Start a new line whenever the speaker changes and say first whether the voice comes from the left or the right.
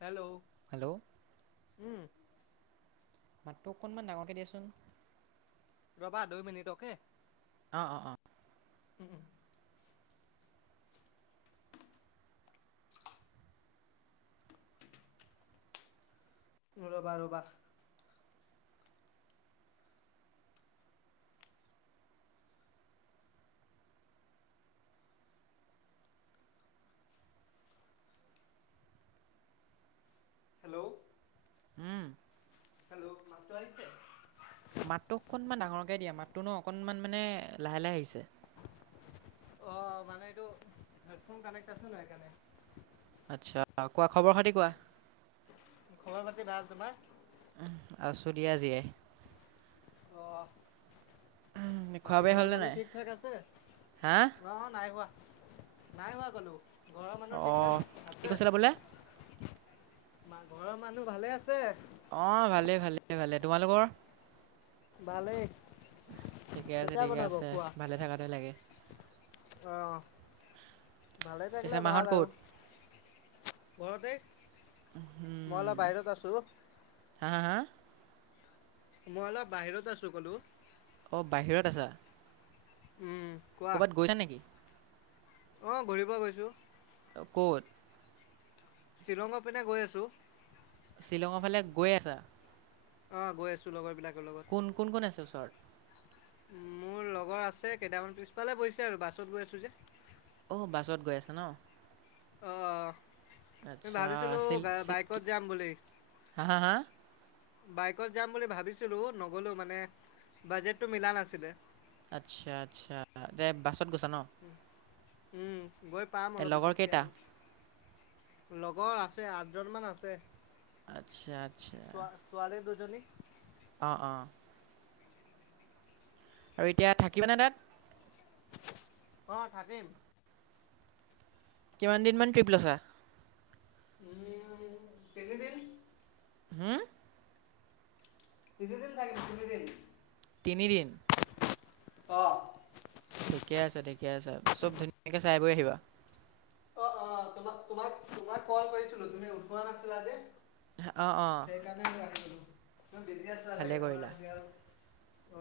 left: Hello
right: hello
left: উম।
right: মাত তোক অকনমান ডাঙৰকে দিয়াচোন।
left: ৰ'বা দু মিনিট অকে।
right: অ, অ, অ।
left: উম। ৰ'বা, ৰ'বা। হেল্ল'।
right: উম।
left: হেল্ল' মাতটো আহিছে।
right: মাতটোকমান ডাঙৰকে দিয়া মাতটোনো অকনমান মানে লাহে, লাহে আহিছে।
left: অ' মানে এইটো হেডফোন কানেক্ট আছে ন সেইকাৰণে।
right: আচ্ছা, কোৱা খবৰ খাতি কোৱা?
left: খবৰ পাতি ভাল তোমাৰ?
right: আছো দিয়া জিয়াই
left: অ
right: খোৱা
left: বাকী
right: বোৱা
left: ঘৰৰ
right: হ'লনে
left: মানুহ
right: নাই
left: ঠিক-ঠাক আছে?
right: হা
left: অ 'নাই হোৱা। নাই হোৱা কলো। ঘৰৰ মানুহ ঠিক
right: অহ' কি কৈছিলা বোলে?
left: মা ঘৰৰ মানুহ ভালে আছে।
right: অহ' ভালে, ভালে, ভালে। তোমালোকৰ?
left: ভালেই
right: ঠিকে আছে
left: কেতিয়া
right: ঠিকে আছে, ভালে থকাতোৱে লাগে।
left: অহ। ভালে
right: পিছে
left: থাকিলে
right: মাহঁত
left: ভাল
right: ক'ত
left: আৰু ঘৰতে। মই
right: উম,
left: অলপ বাহিৰত আছো।
right: হা, হা, হা।
left: মই অলপ বাহিৰত আছো ক'লো।
right: অ, বাহিৰত আছা।
left: উম।
right: কবাত গৈছা নিকি?
left: আহ ঘূৰিব গৈছো।
right: ক'ত?
left: শ্বিলঙৰ পিনে গৈ আছো।
right: শ্বিলঙৰ ফালে গৈ আছা?
left: অ' গৈ আছো লগৰ-বিলাক
right: কোন, কোন, কোন আছে ওচৰত?
left: মোৰ লগৰ আছে, কেইটামান। পিছপালে বহিছে আৰু বাছত গৈ আছোঁ যে।
right: আহ বাছত গৈ আছে ন? আচ্ছা
left: অ'ভাবিছিলো
right: আছিল
left: বাইকত যাম বুলি।
right: হা, হা, হা।
left: বাইকত যাম বুলি ভাবিছিলো, নগলো মানে বাজেটটো মিলা নাছিলে।
right: আচ্ছা, আচ্ছা। গৈছা ন
left: উম গৈ পাম
right: এই
left: অলপ
right: লগৰ
left: পিছতকে
right: কেইটা
left: আৰু লগৰ আছে আঠজন মান আছে
right: আচ্ছা আচ্ছা
left: জনী
right: অঁ অঁ আৰু এতিয়া থাকিবানে তাত
left: অ থাকিম।
right: কিমান দিন মান ট্ৰিপ লৈছা?
left: উম তিনি দিন
right: হম
left: তিনি দিন থাকিম তিনিদিন
right: তিনিদিন
left: অ
right: ঠিকে আছে ঠিকে আছে চব ধুনীয়াকে চাই বৈ আহিবা।
left: অ অ তোমাক তোমাক তোমাক কল কৰিছিলো তুমি উঠোৱা নাছিলা যে
right: অঁ অঁ
left: সেইকাৰণে য আছিলো তুমি বিজি আছা চাগে
right: ভালেই
left: মই
right: কৰিলা
left: অ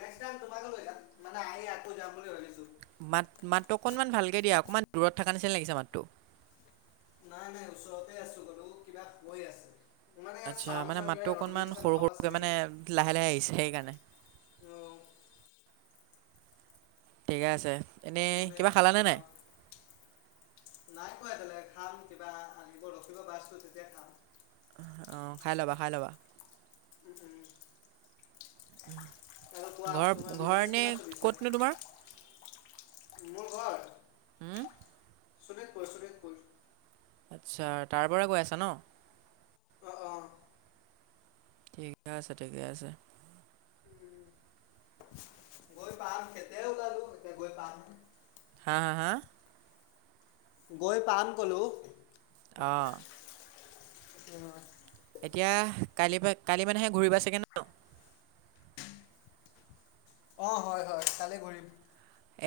left: নেক্সট টাইম তোমাক লৈ যাম। মানে আহি আকৌ যাম বুলি ভাবিছো।
right: মাত চ লাগিছে মাতটো
left: নাই নাই ওচৰতে আছো গলো কিবা হৈ আছে মানে ইয়াত
right: আচ্ছা
left: চাউণ্ড
right: মানে
left: চাউণ্ড কিবা
right: মাতটো অকনমান
left: নটিফিকেশ্যন
right: সৰু
left: অফ আছে
right: সৰুকে
left: নেকি
right: মানে লাহে লাহে আহিছে সেইকাৰণে। [inaudible]
left: অ',
right: ঠিকে আছে এনেই
left: মানে
right: কিবা খালানে নাই?
left: অ', নাই কোৱা এতিয়ালৈ খাম কিবা আনিব ৰখিব বাচটো তেতিয়া খাম
right: অ খাই ল'বা খাই ল'বা
left: উম আৰু কোৱা
right: ঘৰ
left: তোমাৰ বিজনেছ
right: ঘৰ নে
left: কেনে চলিছে
right: ক'তনো তোমাৰ?
left: মোৰ ঘৰ
right: হুম?
left: শুনিতপুৰ শুনিতপুৰ
right: আচ্ছা তাৰ পৰা কৈ আছা ন?
left: আহ
right: ঠিকে আছে ঠিকে আছে।
left: উ গৈ পাম খেতে ওলালো এতে গৈ পামহে
right: হা হা হা
left: গৈ পাম ক'লো
right: আহ
left: উম [unintelligible]
right: এতিয়া কালি কালি মানেহে ঘূৰিবা চাগে ন?
left: অ হয় হয় কাইলে ঘূৰিম।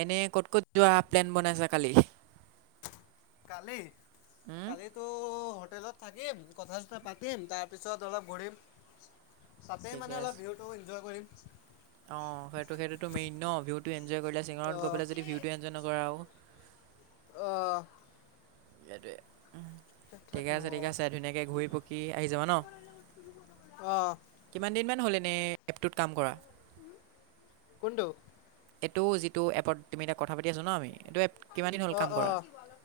right: এনে ক'ত ক'ত যোৱা প্লেন বনাইছা কালি?
left: কালি
right: উম,
left: কালিটো হোটেলত থাকিম কথা চথা পাতিম তাৰ পিছত অলপ ঘূৰিম। তাতে মানে অলপ ভিউটো এনজয় কৰিম।
right: অ সেইটো সেইটোতো মেইন ন? ভিউটো এনজয় কৰিলা শ্বিলংত গৈ
left: আহ
right: পেলাই যদি ভিউটো এনজয় নকৰা আৰু।
left: অ'
right: সেইটোৱেই। ঠিকে
left: ন
right: আছে ঠিকে আছে ধুনীয়াকে ঘূৰি পকি আহি যাবা ন?
left: আহ
right: কিমান দিনমান হ'ল এনেই এপটোত কাম কৰা?
left: কোনটো?
right: এইটোও যিটো এপত তুমি এটা কথা পাতি আছো ন আমি। এইটো এপ কিমান দিন হ'ল
left: অ,
right: কাম কৰা
left: অ'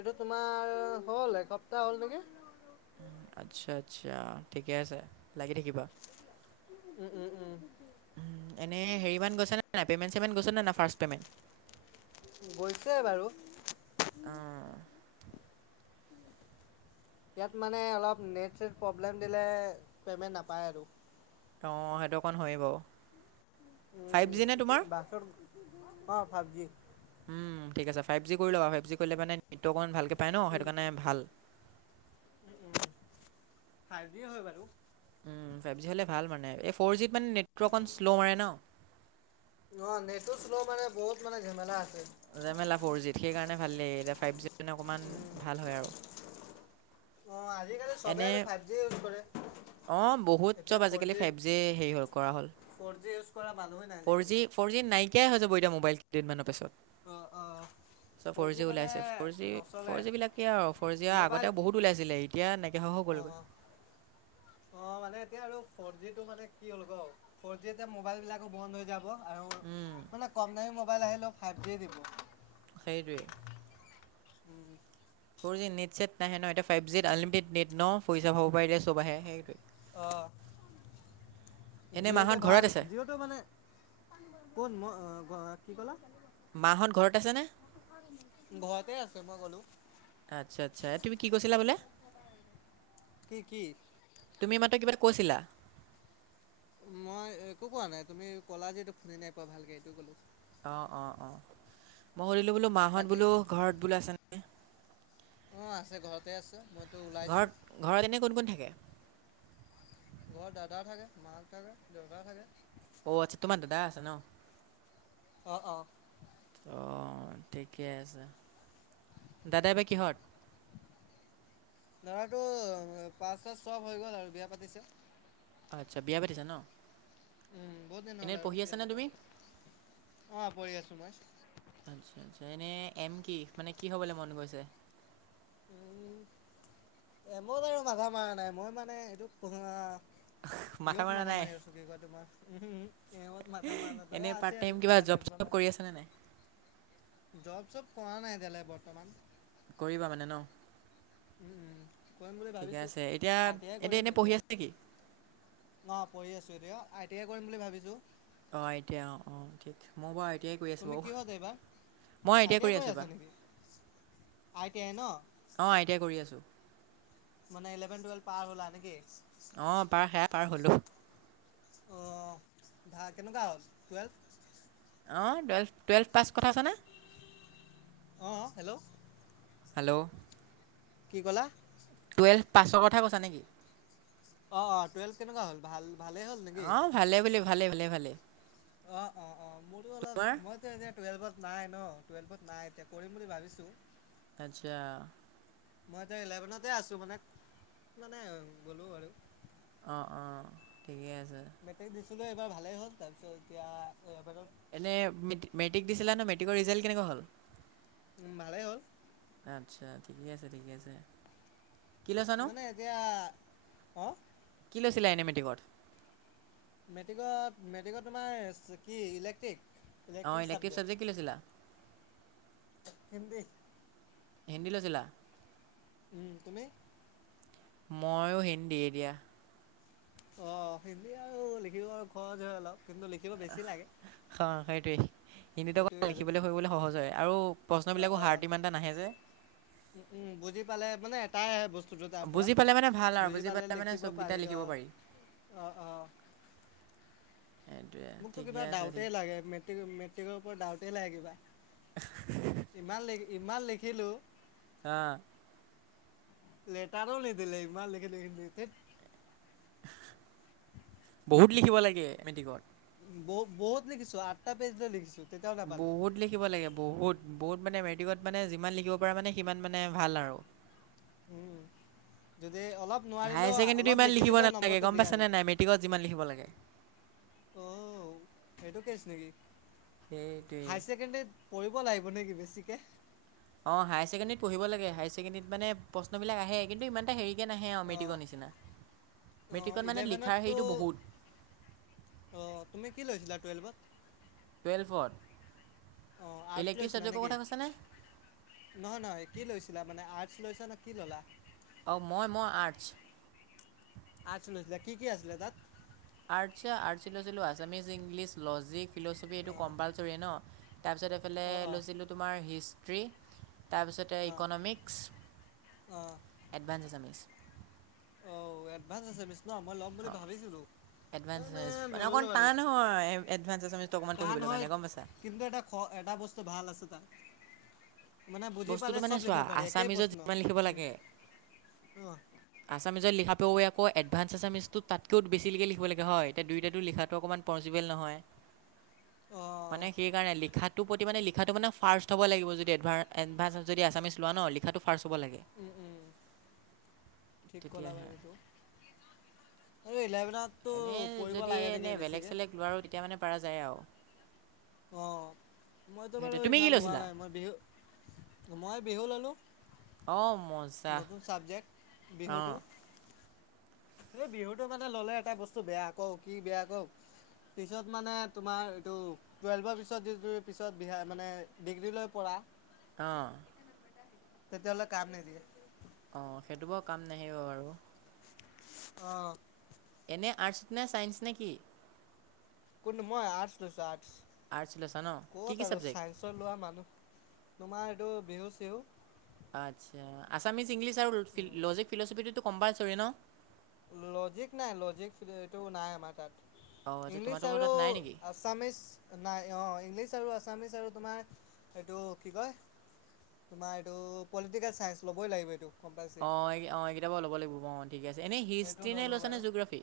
left: এইটো তোমাৰ হ'ল এসপ্তাহ হ'ল নেকি?
right: আচ্ছা, আচ্ছা ঠিকে আছে লাগি থাকিবা।
left: উম উম উম
right: এনে হেৰি মান গৈছে ন নাই পেমেণ্ট? পেমেণ্ট কচ নাই ন ফাষ্টট পেমেণ্ট?
left: গৈছে বাৰু।
right: অঁ
left: ইয়াত মানে অলপ নেট-ছেট প্ৰব্লেম দিলে পেমেণ্ট নাপায় আৰু।
right: অঁ' সেইটো অকণ হয়েই বাৰু। ফাইভ জি নে তোমাৰ?
left: অ ' ফাইভ জি।
right: উম, ঠিক আছে ফাইভ জি কৰি ল'বা ফাইভ জি কৰিলে মানে নেটটো অকণ ভালকে পায় ন, সেইটো কাৰণে ভাল।
left: উম, উম ফাইভ যি হয় বাৰু।
right: ফাইভ জি হ'লে ভাল মানে, এই ফ'ৰ জিত মানে নেটৱৰ্ক অকণ শ্ল' মাৰে ন।
left: অ, নেটো শ্ল' মানে বহুত মানে ঝেমেলা আছে।
right: জেমেলা ফ'ৰ জিত সেইকাৰণে ভাল লাগে, এতিয়া ফাইভ জি মানে অকমান ভাল হয় আৰু।
left: অ' আজিকালি চবে
right: এনে
left: আৰু ফাইভ জি ইউজ কৰে।
right: অ' বহুত
left: এতিয়া
right: চব
left: ফ'ৰ
right: আজিকালি ফাইভ জি হেৰি হ'ল, কৰা হ'ল।
left: ফ'ৰ জি ইউজ কৰা মানুহে নাই
right: ফৰ
left: আজিকালি
right: যি ফৰ জী নাইকিয়াই হৈ যাব এতিয়া মোবাইল কেইদিনমানৰ পিছত।
left: অ' অ।
right: চপ ফৰ
left: জি
right: যি
left: মানে
right: ওলাইছে
left: নচলে
right: ফৰ যি বিলাক কি আৰু ফৰ জি
left: মোবাইল
right: আগতে বহুত ওলাইছিলে এতিয়া ন কহ হৈ
left: অ
right: গ'লগে।
left: অ অ' মানে এতিয়া আৰু ফৰ জি টো মানে কি হ'ল গ ফৰ জি এতিয়া মোবাইল বিলাকো বন্ধ হৈ যাব। আৰু
right: উম,
left: মানে কম দামী মোবাইল আহিলেও ফাইভ জি দিব।
right: সেইটোৱেই।
left: উম।
right: ফ'ৰ জি নেট-ছেট নাহে ন এ ফাইভ জিত আনলিমিটেড নেট ন? পইচা পাব পাৰিল চব আহে সেইটোয়ে।
left: অ।
right: এনেই
left: জিঅ'টো
right: মাহঁত ঘৰত
left: ভাল
right: আছে
left: জিঅ'টো মানে কোন কি ক'লা?
right: মা হঁত ঘৰত আছে নে?
left: ঘৰতে আছে। মই কলো
right: আচ্ছা, আচ্ছা তুমি কি কৈছিলা বোলে?
left: কি কি
right: তুমি মাত্ৰ কিবা কৈছিলা।
left: মই একো কোৱা নাই, তুমি কলা যে এইটো শুনি নাই পোৱা ভালকে এইটো ক'লো।
right: অ, অ, অ 'মই সুধিলো বোলো মাহত
left: বাকী
right: বোলো ঘৰত বোলো আছ নে?
left: অ' আছে ঘৰতে আছে। মইতো ওলাইছোঁ
right: ঘৰত, ঘৰত এনে কোন কোন থাকে?
left: ঘৰত দাদা থাকে, মাক থাকে, দেউতা থাকে।
right: অ' আছা তোমাৰ দাদা আছে ন?
left: অ, অ।
right: অ' ঠিকে আছে দাদা বাই কিহত?
left: লৰাটো পাঁচ চব হৈ গ'ল আৰু বিয়া পাতিছে।
right: আচ্ছা বিয়া পাতিছা ন?
left: উম, বহুত দিন হল
right: এনেই
left: আৰু
right: পঢ়ি
left: বিয়া
right: আছানে
left: পতা।
right: তুমি
left: অ' পঢ়ি আছো মই।
right: আচ্ছা, আচ্ছা এনে এম কি? মানে কি হবলৈ মন গৈছে?
left: উম, এ মোৰ বাৰু মাথা মৰা নাই। মই মানে এইটো
right: [inaudible]
left: কিহত মাথা
right: নাই
left: মাৰি আছো কি কয় তোমাৰ উ ইহত মাথা মৰা নাই
right: এনেই
left: দাদা
right: পাৰ্ট
left: আছে
right: টাইম
left: আৰু
right: কিবা
left: ইমান
right: জব চব
left: টেননত [unintelligible]
right: [inaudible]
left: জব-চব কৰা নাই এতিয়া লৈকে বৰ্তমান।
right: কৰিবা মানে ন?
left: উম, উম। কৰিম বুলি
right: ঠিকে
left: ভাবিছো।
right: আছে এতিয়া
left: আই টি আই কৰিম
right: এনেই পঢ়ি
left: এতিয়া।
right: আছে নেকি
left: অ পঢ়ি আছো এতি। য়া। আই টি আই কৰিম বুলি ভাবিছোঁ।
right: অ এতিয়া অ অ ঠিক মৌ বাও। এতিয়াই কৰি আছোঁ
left: তুমি
right: বাও।
left: কিহত এইবাৰ,
right: মই
left: আই
right: এতিয়াই
left: টি আই
right: কৰি আছোঁ এবা।
left: আছা নেকি? আই টি আই ন?
right: অ আই টি আই কৰি আছো।
left: মানে ইলেভেন টুৱেলভ পাৰ হলা নেকি?
right: অ পাৰ সেয়া পাৰ হলো।
left: আহ ভা কেনেকুৱা হ'ল টুৱেলভ? [unintelligible]
right: অঁ টুৱেলভ টুৱেলভ পাছ কথা আছানে? [unintelligible]
left: অহ। হেল্ল'।
right: হেল্ল'।
left: কি কলা?
right: টুৱেল্ভ পাছৰ কথা কৈছা নেকি?
left: অ অ টুৱেলভ কেনেকুৱা হ'ল? ভাল। ভালেই হ'ল নেকি?
right: অ ভালে বুলি ভালে ভালে ভালে।
left: অ অ অ মোৰো অলপ, মইতে এতিয়া। টুৱেল্ভত নাই ন টুৱেলভত নাই এতিয়া। কৰিম বুলি ভাবিছো।
right: আচ্ছা।
left: মই তে ইলেভেনতে আছো মানে। মানে গ'লো আৰু। [unintelligible]
right: অ অ ঠিকে আছে।
left: মেট্ৰিক দিছিলো এইবাৰ ভালেই হ'ল তাৰপিছত এতিয়া।
right: এনে মেট্ৰিক দিছিলা ন মেট্ৰিকৰ ৰিজাল্ট কেনেকুৱা হ'ল।
left: উম ভালেই হ'ল।
right: আচ্ছা ঠিকে আছে ঠিকে আছে। কি লৈছানো
left: মানে এতিয়া। অঁ
right: কি লৈছিলা এনে মেটিকত।
left: মেট্ৰিকত মেট্ৰিকত তোমাৰ কি ইলেক্ট্ৰিক?
right: অ
left: ইলেক্ট্ৰিক
right: ইলেক্ট্ৰিভ
left: ছাবজেক্ট
right: সাৱজেক কি লৈছিলা?
left: হিন্দী।
right: হিন্দী লৈছিলা?
left: উম তুমি?
right: মইও হিন্দী দিয়া।
left: অ হিন্দী আৰু লিখিব সহজ হয় অলপ। কিন্তু লিখিব বেছি লাগে
right: হা সেইটোৱেই। হিন্দীটো
left: এইটোৱে আৰু
right: লিখিবলৈ সুনিবলৈ সহজ হয় আৰু প্ৰশ্ন বিলাকো হাৰ্ট ইমানটা নাহে যে।
left: উ উম বুজি পালে মানে এটাইে বস্তু। তাৰ পৰা।
right: বুজি পালে মানে ভাল আৰু
left: বুজি পালে
right: মানে
left: লিখিব
right: চবকেইটা
left: পাৰি
right: লিখিব
left: অঁ অঁ অ।
right: [inaudible]
left: মোকতো
right: ঠিকে
left: কিবা
right: আছে
left: ডাউটে
right: ঠিক
left: লাগে মেট্ৰিক মেট্ৰিকৰ ওপৰত ডাউটে লাগে কিবা। ইমান লিখি ইমান লিখিলো।
right: আহ।
left: লেটাৰো নিদিলে ইমান লিখি লিখি লিখি থেত।
right: বহুত লিখিব লাগে মেট্ৰিকত।
left: ব বত লিখিছোঁ। আঠটা পেজলৈ লিখিছোঁ।
right: বহুত লিখিব লাগে। বহুত বহুত। মানে মেট্ৰিকত মানে যিমান লিখিব পাৰা মানে সিমান মানে ভাল আৰু।
left: উম যদি। অলপ নোৱাৰিলেও
right: হায়াৰ ছেকেণ্ডেৰীটো
left: অলপ
right: ইমান
left: লিখি
right: লিখিব
left: দিলেও
right: নালাগে
left: নম্বৰটো
right: গম
left: দিয়ে আৰু
right: পাইছেনে নাই মেট্ৰিকত যিমান লিখিব লাগে। [unintelligible]
left: এইটো কেছ নেকি?
right: সেইটোৱেই
left: কৰিবঢ় লাগিব নেকি বেছিকে।
right: অ হায়াই ছেকেডৰীত পঢিব লাগে হাইাৰ ছেকেডীত মানে প্ৰশ্ন বিলাক আহে কিন্তু ইমান এটা হেৰি তকে নাহে আৰু
left: অ'
right: মেট্ৰিকৰ নিচিনা
left: অ'
right: মেট্ৰিকত মানে লিখাৰ
left: ইলেভেনততো
right: হেৰিটো বহুত
left: অ তুমি কি লৈছিলা টুৱেলভত?
right: টুৱেলভত।
left: অ আৰ্টচ লৈছিলা নেকি নহয় নহয় কি লৈছিলা মানে লৈছা ন কি ল'লা।
right: অঁ মই মই আৰ্টছ
left: আৰ্টচ লৈছিলা কি কি আছিলে তাত?
right: আৰ্টছ আৰ্টচ লৈছিলোঁ আছামিছ, ইংলিছ, লজিক, ফিল'চফি এইটো কম্পালচৰি ন তাৰপিছত এইফালে
left: অ' অ'
right: লৈছিলোঁ তোমাৰ হিষ্ট্ৰী। তাৰপিছতে
left: অ' অ'
right: ইকনমিক্স,
left: অঁ
right: এডভান্স এছমিক্স।
left: এডভানস আছামিছ মই ল'ম বুলি ভাবিছিলো।
right: এডভানস এামচ মানে অকণমান টান ও হয় এডভান্স এচামিচটো অকণমান
left: টান
right: পঢ়িবৰ
left: হয়
right: কাৰণে গম পাইছা
left: কিন্তু এটা খ এটা বস্তু ভাল আছে তাত মানে বুজি
right: বস্তুটো
left: পালে
right: মানে
left: চব
right: চোৱা
left: লিখিব পাৰি একেই
right: আছামিজত
left: প্ৰশ্ন
right: যিমান লিখিব
left: উম
right: লাগে।
left: অঁ
right: আছামিজত লিখা ত আকৌ এডভানঞ্চস এছামিছটো তাতকৈও বেছিলৈকে লিখিব লাগে হয় এতিয়া দুয়োটাটো লিখাটো অকণমান পচিবল নহয়।
left: অঁ
right: মানে সেইকাৰণে লিখাৰ প্ৰতি মানে লিখাটো মানে ফাৰ্ষ্ট হ'ব লাগিব য এ এডভাঞ্চ যদি আছামিছ লোৱা ন লিখাটো ফাৰ্চ হ'ব লাগে
left: উম উম ঠিক ক'লা
right: তেতিয়াহে
left: বাৰু
right: আৰু
left: সেইটো আৰু ইলেভেনততো
right: এনেই
left: পঢ়িব
right: যদি
left: লাগে নেকি
right: এনেই বেলেগ
left: বেছিকৈ
right: চেলেগ লোৱাৰো তেতিয়া মানে পাৰা যায় আৰু
left: অ মইতো বাৰু
right: সেইটোৱে তুমি কি
left: ইমান লোৱা
right: লৈছিলা
left: নাই মই বিহু মই বিহু ললো।
right: অঁ মজা
left: নতুন চাবজেক্ট
right: অঁ
left: বিহুটো। এই বিহুটো মানে ললে এটা বস্তু বেয়া কও কি বেয়া কও। পিছত মানে তোমাৰ এইটো টোৱেলভৰ পিছত মানে ডিগ্ৰীলৈ পঢ়া
right: অ
left: তেতিয়াহলে কাম নিদিয়ে।
right: অ সেইটো বৰ কাম নাহিব বাৰু
left: আহ
right: এনে আৰ্টছত নে চাইন্স নে কি
left: কোন মই আৰ্টচ লৈছো
right: আৰ্টছ লৈছা ন
left: আৰ্টচ
right: কি
left: ক'ত
right: কি
left: আৰু
right: ছাবজেক্ট
left: চাইন্সৰ লোৱা মানুহ তোমাৰ এইটো বিহু চিহু
right: আচ্ছা আছামিছ ইংলিছ আৰু লজিক ফিলচফিটোতো কম্পালচৰী ন।
left: লজিক নাই লজিক এইটো নাই আমাৰ তাত
right: অঁ আচ্ছা
left: ইংলিছ
right: তোমাৰতো
left: আৰু
right: তাত নাই নেকি
left: আছামিচ নাই অ ইংলিছ। আৰু আছামিছ আৰু তোমাৰ এইটো কি কয়। তোমাৰ এইটো পলিটিকেল চাইঞ্চ ল'বই লাগিব এইটো। কম্পালচৰি।
right: অ অ এই কেইটা পৰা ল'ব লাগিব ম। ঠিক আছে এনেই
left: এইটো
right: হিষ্ট্ৰি নে
left: ল'লোঁ
right: লৈছানে
left: বাৰু
right: জোগ্ৰাফী।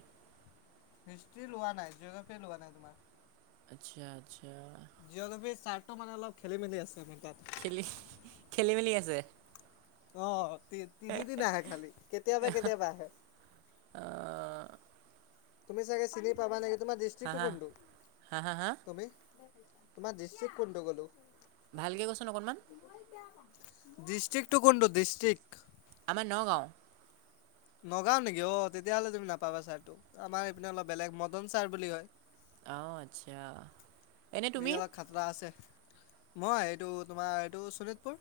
left: হিষ্ট্ৰী লোৱা নাই যোগাফ্ৰি লোৱা নাই তোমাৰ
right: আচ্ছা আচ্ছা।
left: জিঅ'গাফ্ৰি চাৰ টো মানে অলপ খেলি মেলি আছে মানে।
right: খেলি খেলি মেলি আছে।
left: আহ তিনিদিন আহে খালি কেতিয়াবা কেতিয়াবা আহে।
right: আহ,
left: তুমি চাগে চিনি পাবা নেকি তোমাৰ
right: হা
left: দৃষ্টিটো
right: হা
left: কোনটো
right: হা হা হা
left: তুমি। তোমাৰ দিষ্ট্ৰিক কোনটো বো'লো?
right: ভালকে ক চোন অকনমান।
left: ডিষ্ট্ৰিক্টতো কোনটো ডিষ্ট্ৰিক?
right: আমাৰ নগাঁও।
left: নগাও নেকি? অ তেতিয়াহ'লে তুমি নাপাবা ছাৰটো আমাৰ এইপিনে অলপ বেলেগ মদন ছাৰ বুলি কয়।
right: অঁ আচ্ছা এনে তুমি
left: ই অলপ খাতৰা আছে। মই এইটো তোমাৰ এইটো শোণিতপুৰ।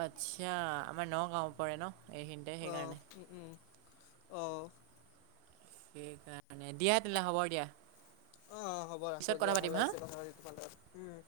right: আচ্ছা আমাৰ নগাঁও পৰে ন। এইখিনিতে
left: অহ
right: সেইকাৰণে
left: উম উম অহঁ।
right: সেইকাৰণে দিয়া তেনে হ'ব দিয়া।
left: অ হ'ব
right: পিছত
left: ৰাখো
right: কথা
left: দিয়া ভাল
right: পাতিম হা
left: লাগিছে কথাপাতি তোমাৰ লগত উম।